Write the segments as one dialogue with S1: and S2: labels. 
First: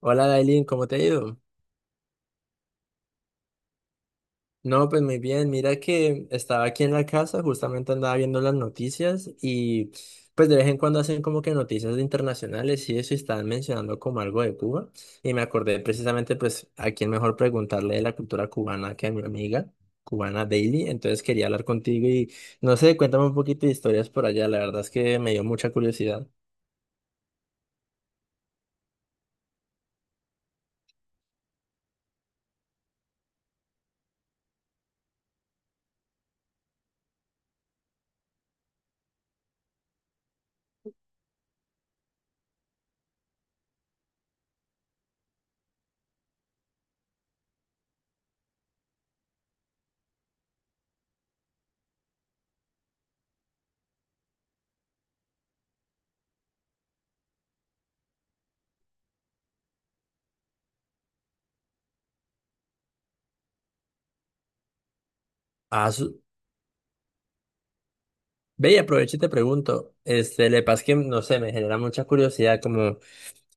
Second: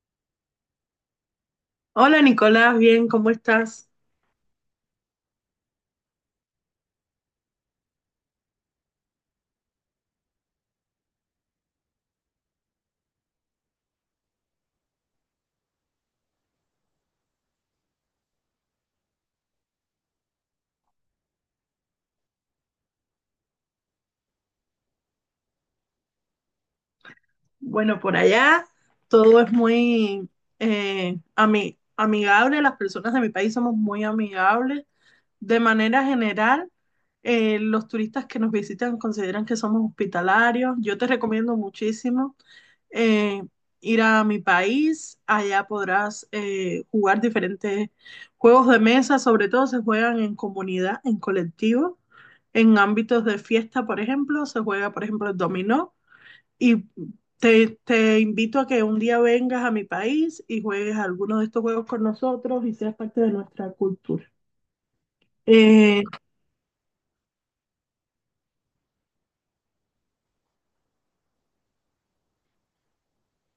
S1: Hola, Dailin, ¿cómo te ha ido?
S2: Hola Nicolás, bien, ¿cómo estás?
S1: No, pues muy bien. Mira que estaba aquí en la casa, justamente andaba viendo las noticias y pues de vez en cuando hacen como que noticias internacionales y eso y estaban mencionando como algo de Cuba y me acordé precisamente pues a quién mejor preguntarle de la cultura cubana que a mi amiga cubana Daily. Entonces quería hablar contigo y no sé, cuéntame un poquito de historias por allá. La verdad es que me dio mucha curiosidad.
S2: Bueno, por allá todo es muy amigable, las personas de mi país somos muy amigables. De manera general, los turistas que nos visitan consideran que somos hospitalarios. Yo te recomiendo muchísimo eh, ir a mi país. Allá podrás jugar diferentes juegos de mesa, sobre todo se juegan en comunidad, en colectivo, en ámbitos de fiesta. Por ejemplo, se juega, por ejemplo, el dominó, y te invito a que un día vengas a mi país y juegues alguno de estos juegos con nosotros y seas parte de nuestra cultura. Eh,
S1: Ve y aprovecho y te pregunto, este, le pasa que, no sé, me genera mucha curiosidad, como,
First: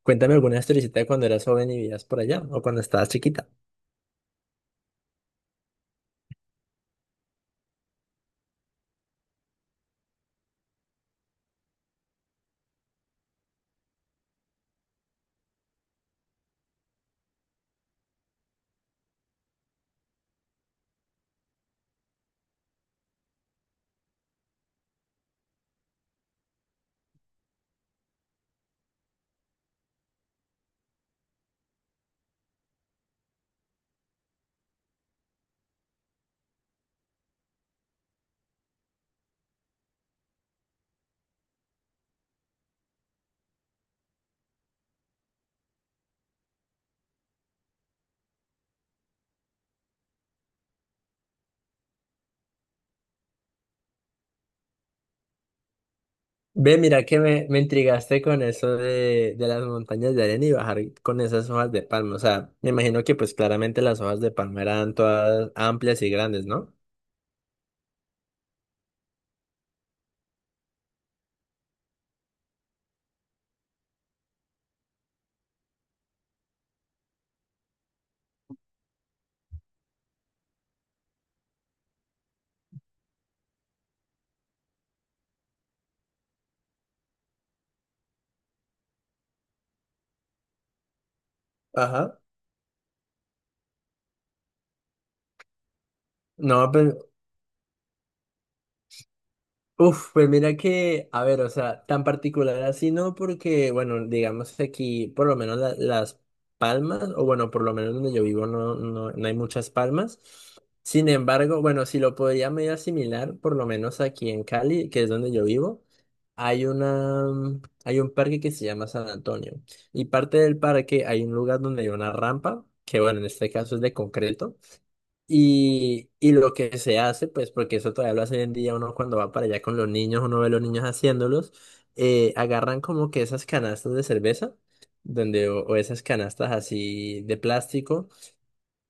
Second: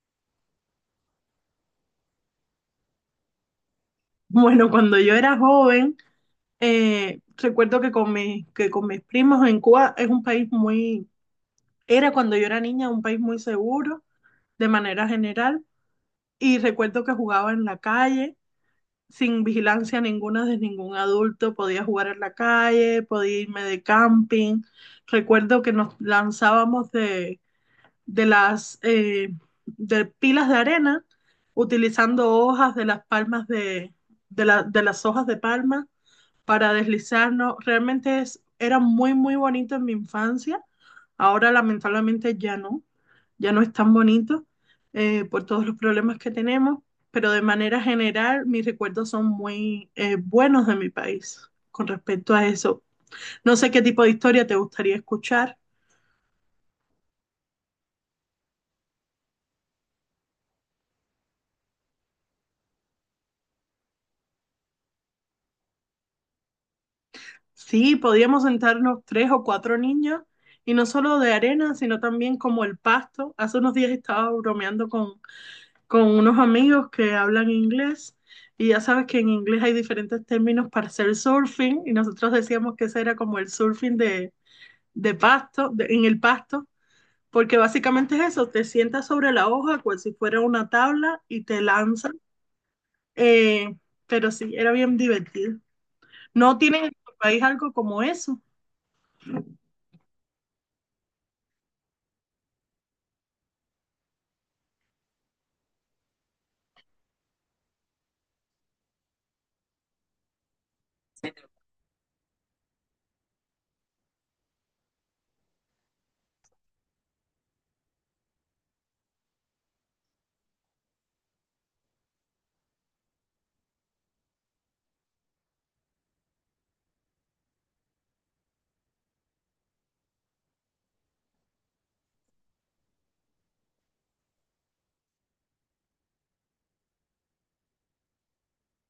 S1: cuéntame alguna historicita de cuando eras joven y vivías por allá, o cuando estabas chiquita.
S2: bueno, cuando yo era joven, recuerdo que con mis primos en Cuba es un país muy era cuando yo era niña un país muy seguro, de manera general, y recuerdo que jugaba en la calle, sin vigilancia ninguna de ningún adulto. Podía jugar en la calle, podía irme de camping. Recuerdo que nos lanzábamos de las eh, de pilas de arena, utilizando hojas de las palmas de las hojas de palma para deslizarnos. Realmente era muy, muy bonito en mi infancia. Ahora lamentablemente ya no es tan bonito por todos los problemas que tenemos, pero de manera general mis recuerdos son muy buenos de mi país con respecto a eso. No sé qué tipo de historia te gustaría escuchar.
S1: Ve, mira que me intrigaste con eso de las montañas de arena y bajar con esas hojas de palma, o sea, me imagino que pues claramente las hojas de palma eran todas amplias y grandes, ¿no?
S2: Sí, podíamos sentarnos tres o cuatro niños, y no solo de arena, sino también como el pasto. Hace unos días estaba bromeando con unos amigos que hablan inglés, y ya sabes que en inglés hay diferentes términos para hacer surfing, y nosotros decíamos que ese era como el surfing en el pasto, porque básicamente es eso, te sientas sobre la hoja como si fuera una tabla y te lanzas,
S1: Ajá.
S2: eh, pero sí, era bien divertido. ¿No
S1: No,
S2: tienen en
S1: pues
S2: tu país algo como eso?
S1: uf, pues mira que, a ver, o sea, tan particular así no, porque, bueno, digamos que aquí, por lo menos las palmas, o bueno, por lo menos donde yo vivo no hay muchas palmas. Sin embargo, bueno, si lo podría medio asimilar, por lo menos aquí en Cali, que es donde yo vivo, hay una, hay un parque que se llama San Antonio. Y parte del parque hay un lugar donde hay una rampa, que bueno, en este caso es de concreto. Y lo que se hace, pues porque eso todavía lo hace hoy en día uno cuando va para allá con los niños, uno ve a los niños haciéndolos, agarran como que esas canastas de cerveza, donde, o esas canastas así de plástico,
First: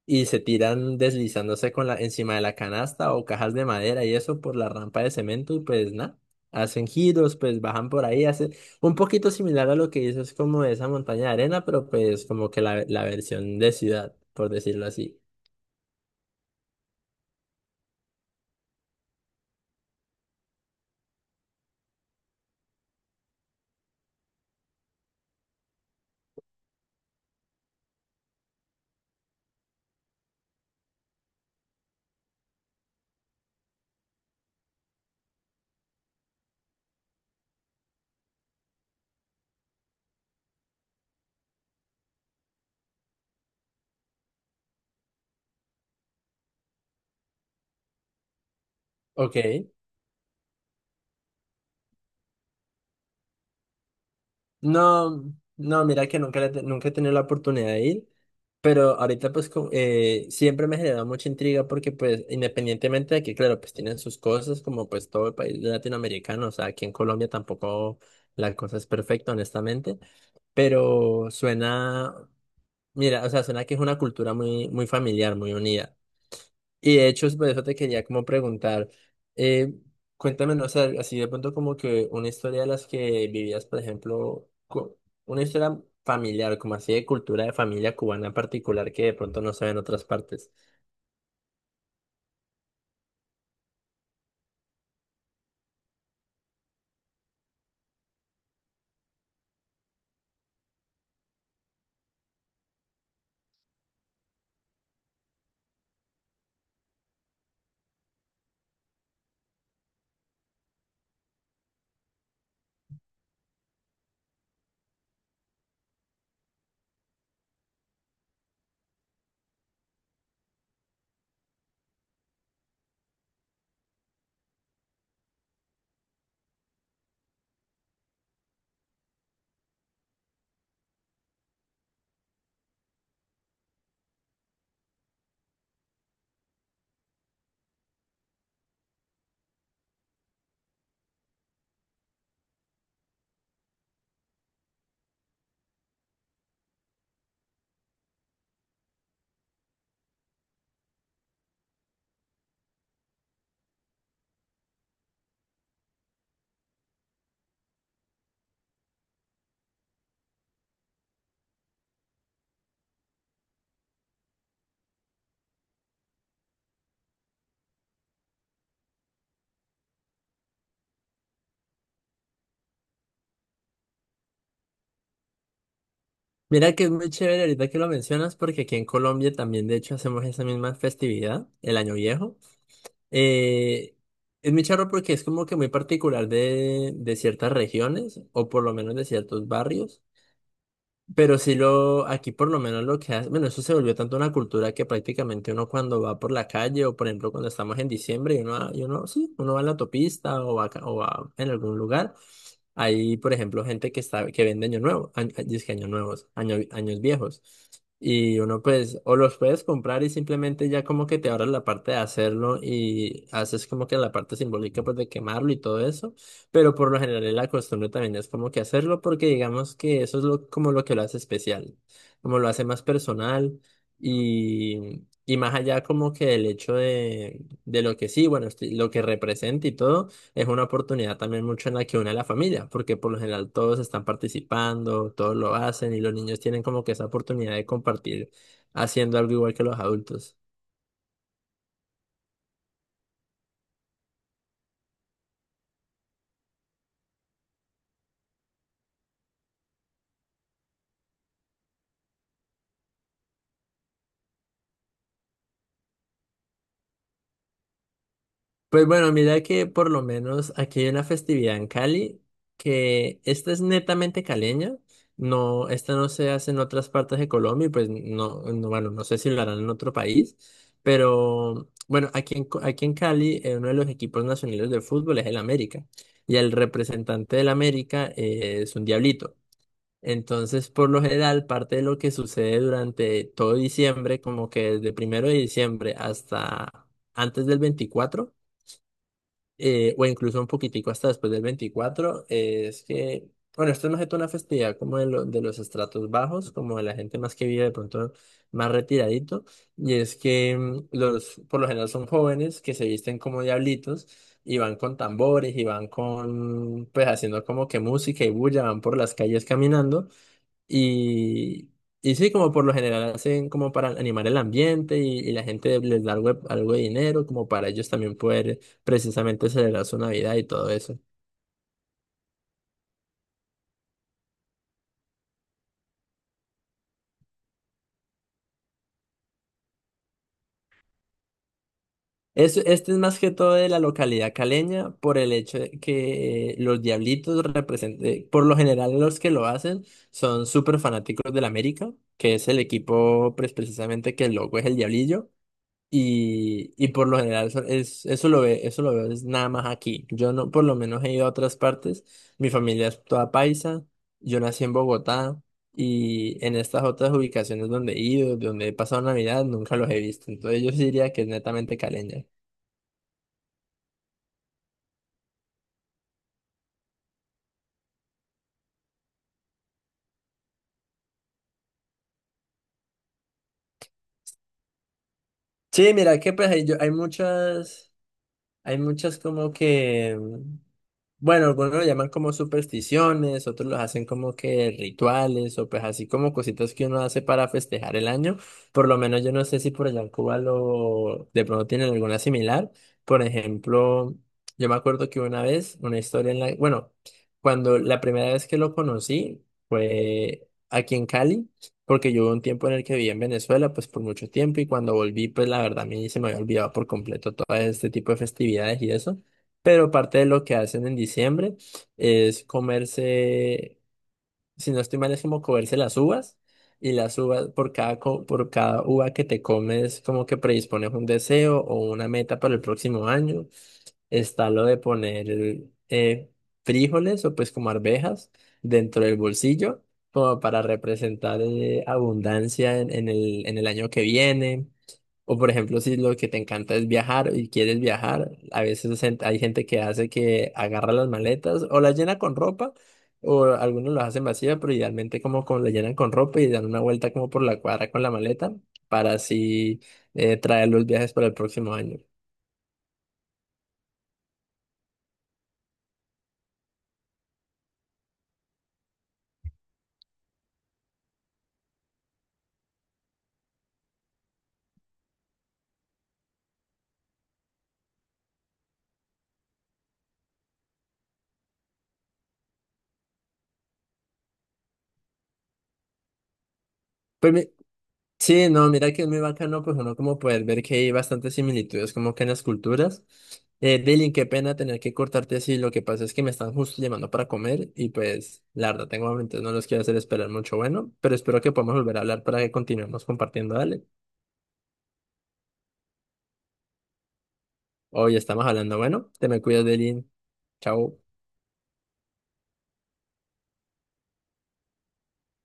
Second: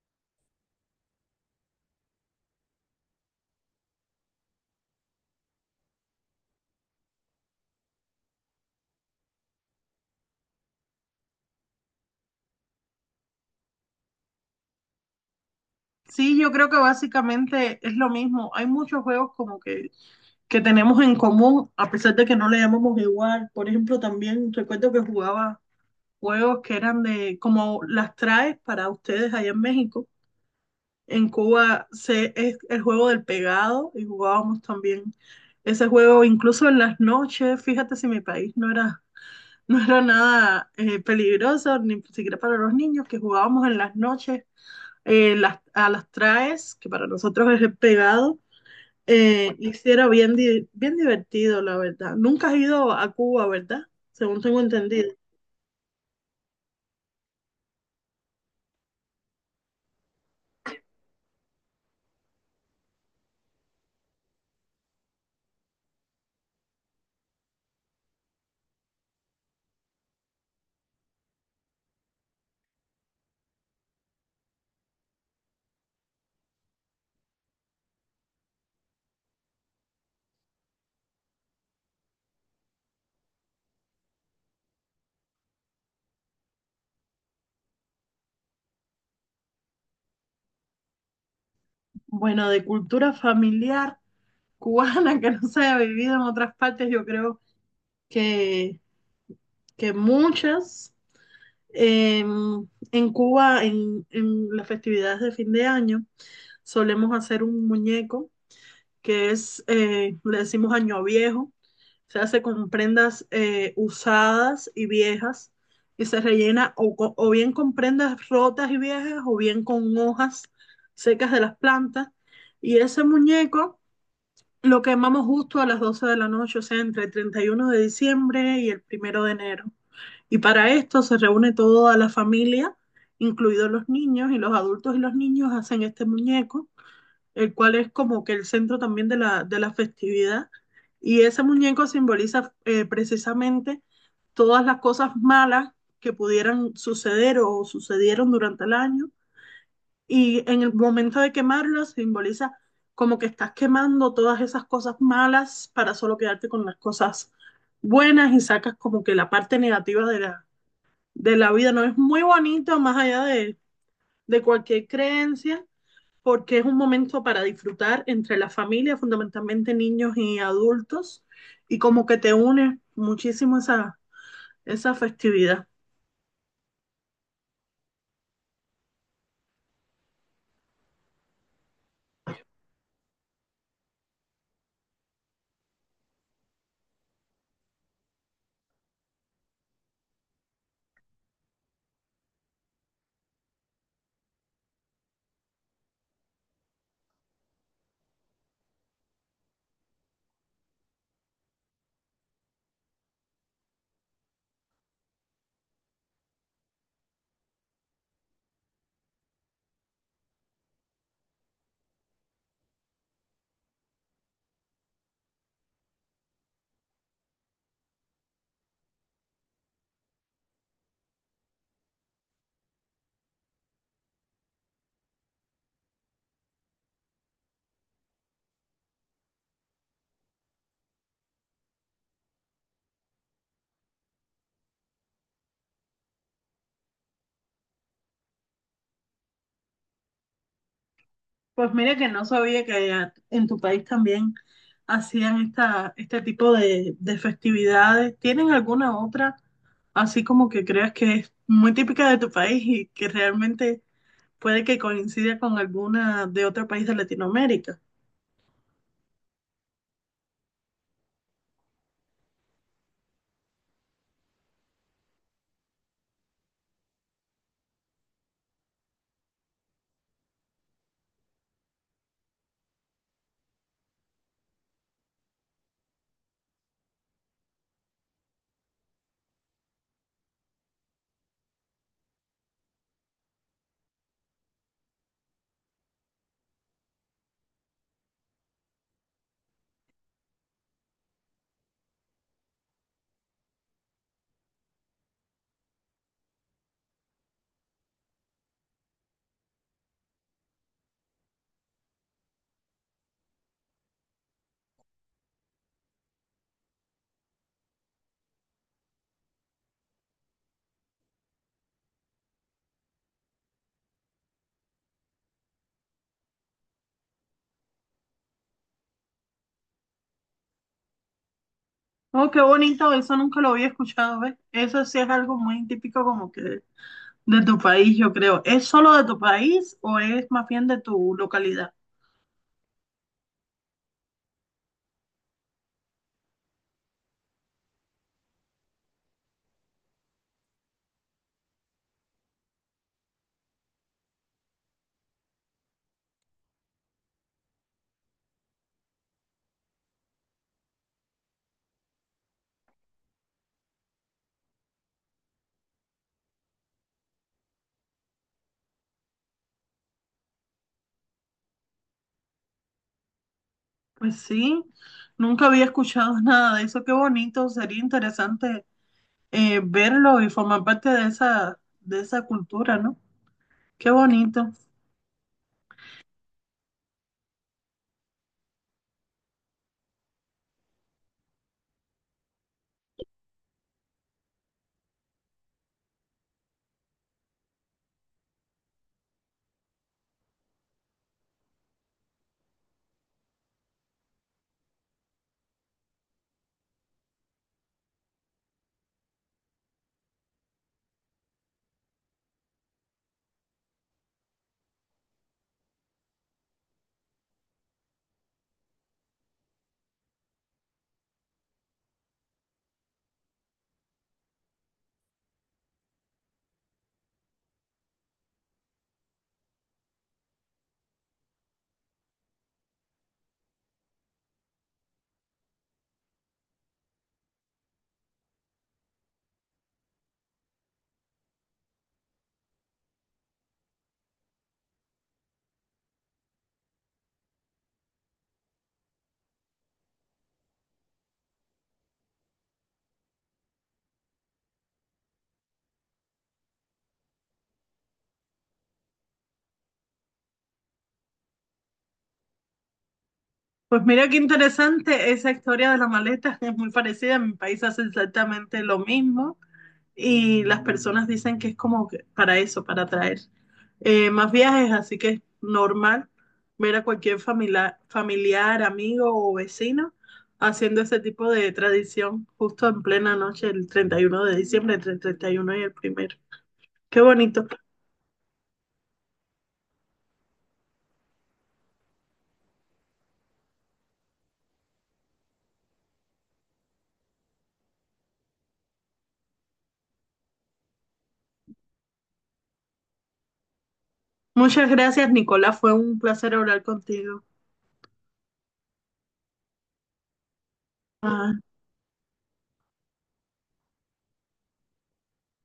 S1: y se tiran deslizándose con la, encima de la canasta o cajas de madera y eso por la rampa de cemento, y pues nada, hacen giros, pues bajan por ahí, hacen un poquito similar a lo que hizo es como esa montaña de arena, pero pues como que la versión de ciudad, por decirlo así.
S2: Sí, yo creo que básicamente es lo mismo. Hay muchos juegos como que tenemos en común, a pesar de que no le llamamos igual. Por ejemplo, también recuerdo que jugaba juegos que eran como las traes para ustedes allá en México. En Cuba es el juego del pegado, y jugábamos también ese juego incluso en las noches. Fíjate si mi país no era nada peligroso, ni siquiera para los niños, que jugábamos en las noches a las traes, que para nosotros es el pegado,
S1: Ok.
S2: y sí era bien divertido, la verdad. Nunca has ido a Cuba, ¿verdad? Según tengo entendido.
S1: No, no, mira que nunca, nunca he tenido la oportunidad de ir, pero ahorita pues siempre me genera mucha intriga porque pues independientemente de que claro, pues tienen sus cosas como pues todo el país latinoamericano, o sea, aquí en Colombia tampoco la cosa es perfecta, honestamente, pero suena, mira, o sea, suena que es una cultura muy, muy familiar, muy unida. Y de hecho, por eso te quería como preguntar, eh, cuéntame, no sé, así de pronto como que una historia de las que vivías, por ejemplo, una historia familiar, como así de cultura de familia cubana en particular que de pronto no se ve en otras partes.
S2: Bueno, de cultura familiar cubana que no se haya vivido en otras partes, yo creo que, que muchas. Eh, en Cuba, en las festividades de fin de año, solemos hacer un muñeco que es, le decimos año viejo. Se hace con prendas usadas y viejas, y se rellena bien con prendas rotas y viejas, o bien con hojas secas de las plantas. Y ese muñeco lo quemamos justo a las 12 de la noche, o sea, entre el 31 de diciembre y el primero de enero. Y para esto se reúne toda la familia, incluidos los niños, y los adultos y los niños hacen este muñeco, el cual es como que el centro también de la festividad. Y ese muñeco simboliza precisamente todas las cosas malas que pudieran suceder o sucedieron durante el año. Y en el momento de quemarlo simboliza como que estás quemando todas esas cosas malas para solo quedarte con las cosas buenas, y sacas como que la parte negativa de la vida. No es muy bonito, más allá de cualquier creencia, porque es un momento para disfrutar entre la familia, fundamentalmente niños y adultos, y como que te une muchísimo esa festividad.
S1: Mira que es muy chévere ahorita que lo mencionas porque aquí en Colombia también de hecho hacemos esa misma festividad, el Año Viejo. Eh, es muy charro porque es como que muy particular de ciertas regiones o por lo menos de ciertos barrios. Pero si lo, aquí por lo menos lo que hace, bueno, eso se volvió tanto una cultura que prácticamente uno cuando va por la calle o por ejemplo cuando estamos en diciembre y uno, sí, uno va en la autopista o va, o va en algún lugar, hay por ejemplo gente que está, que vende año nuevo, año, que años nuevos, año- años viejos. Y uno pues, o los puedes comprar y simplemente ya como que te ahorras la parte de hacerlo y haces como que la parte simbólica pues de quemarlo y todo eso. Pero por lo general la costumbre también es como que hacerlo porque digamos que eso es lo, como lo que lo hace especial, como lo hace más personal y más allá como que el hecho de lo que sí, bueno, lo que representa y todo, es una oportunidad también mucho en la que une a la familia, porque por lo general todos están participando, todos lo hacen y los niños tienen como que esa oportunidad de compartir haciendo algo igual que los adultos.
S2: Pues mira que no sabía que en tu país también hacían este tipo de festividades. ¿Tienen alguna otra así como que creas que es muy típica de tu país y que realmente puede que coincida con alguna de otro país de Latinoamérica?
S1: Pues bueno, mira que por lo menos aquí hay una festividad en Cali que esta es netamente caleña. No, esta no se hace en otras partes de Colombia y pues bueno, no sé si lo harán en otro país, pero bueno, aquí en, aquí en Cali, uno de los equipos nacionales de fútbol es el América y el representante del América, es un diablito. Entonces, por lo general, parte de lo que sucede durante todo diciembre, como que desde primero de diciembre hasta antes del veinticuatro, o incluso un poquitico hasta después del veinticuatro, es que, bueno, esto es más que toda una festividad como de, de los estratos bajos, como de la gente más que vive de pronto más retiradito, y es que por lo general son jóvenes que se visten como diablitos y van con tambores y van con, pues haciendo como que música y bulla, van por las calles caminando. Y, y sí, como por lo general hacen como para animar el ambiente y la gente les da algo, algo de dinero como para ellos también poder precisamente celebrar su Navidad y todo eso.
S2: Oh, qué bonito, eso nunca lo había escuchado, ¿ves? Eso sí es algo muy típico como que de tu país, yo creo. ¿Es solo de tu país o es más bien de tu localidad?
S1: Este es más que todo de la localidad caleña por el hecho de que, los diablitos representen, por lo general los que lo hacen son súper fanáticos del América, que es el equipo pues, precisamente que el logo es el diablillo. Y por lo general eso, es, eso lo ve, eso lo veo es nada más aquí. Yo no, por lo menos he ido a otras partes. Mi familia es toda paisa. Yo nací en Bogotá y en estas otras ubicaciones donde he ido, donde he pasado Navidad, nunca los he visto. Entonces yo sí diría que es netamente caleña.
S2: Pues sí, nunca había escuchado nada de eso. Qué bonito, sería interesante verlo y formar parte de esa cultura, ¿no? Qué bonito.
S1: Sí, mira que pues hay, yo, hay muchas. Hay muchas como que, bueno, algunos lo llaman como supersticiones, otros los hacen como que rituales o pues así como cositas que uno hace para festejar el año. Por lo menos yo no sé si por allá en Cuba lo de pronto tienen alguna similar. Por ejemplo, yo me acuerdo que una vez, una historia en la, bueno, cuando la primera vez que lo conocí fue aquí en Cali porque yo hubo un tiempo en el que viví en Venezuela, pues por mucho tiempo, y cuando volví, pues la verdad a mí se me había olvidado por completo todo este tipo de festividades y eso. Pero parte de lo que hacen en diciembre es comerse, si no estoy mal, es como comerse las uvas, y las uvas, por cada, por cada uva que te comes, como que predispones un deseo o una meta para el próximo año. Está lo de poner, eh, frijoles o pues como arvejas dentro del bolsillo, como para representar, abundancia en el año que viene. O por ejemplo, si lo que te encanta es viajar y quieres viajar, a veces hay gente que hace que agarra las maletas o las llena con ropa, o algunos las hacen vacía, pero idealmente como, como la llenan con ropa y dan una vuelta como por la cuadra con la maleta para así, traer los viajes para el próximo año.
S2: Pues mira qué interesante esa historia de la maleta, es muy parecida. En mi país hace exactamente lo mismo, y las personas dicen que es como que para eso, para atraer más viajes, así que es normal ver a cualquier familiar, amigo o vecino haciendo ese tipo de tradición justo en plena noche, el 31 de diciembre, entre el 31 y el primero. Qué bonito.
S1: Pues sí, no, mira que es muy bacano, pues uno como poder ver que hay bastantes similitudes como que en las culturas. Dylan, qué pena tener que cortarte así, lo que pasa es que me están justo llamando para comer y pues la verdad tengo hambre, entonces no los quiero hacer esperar mucho, bueno, pero espero que podamos volver a hablar para que continuemos compartiendo, dale.
S2: Muchas gracias, Nicolás. Fue un placer hablar contigo.
S1: Hoy estamos hablando, bueno, te me cuidas, Dylan, chao.
S2: Ah,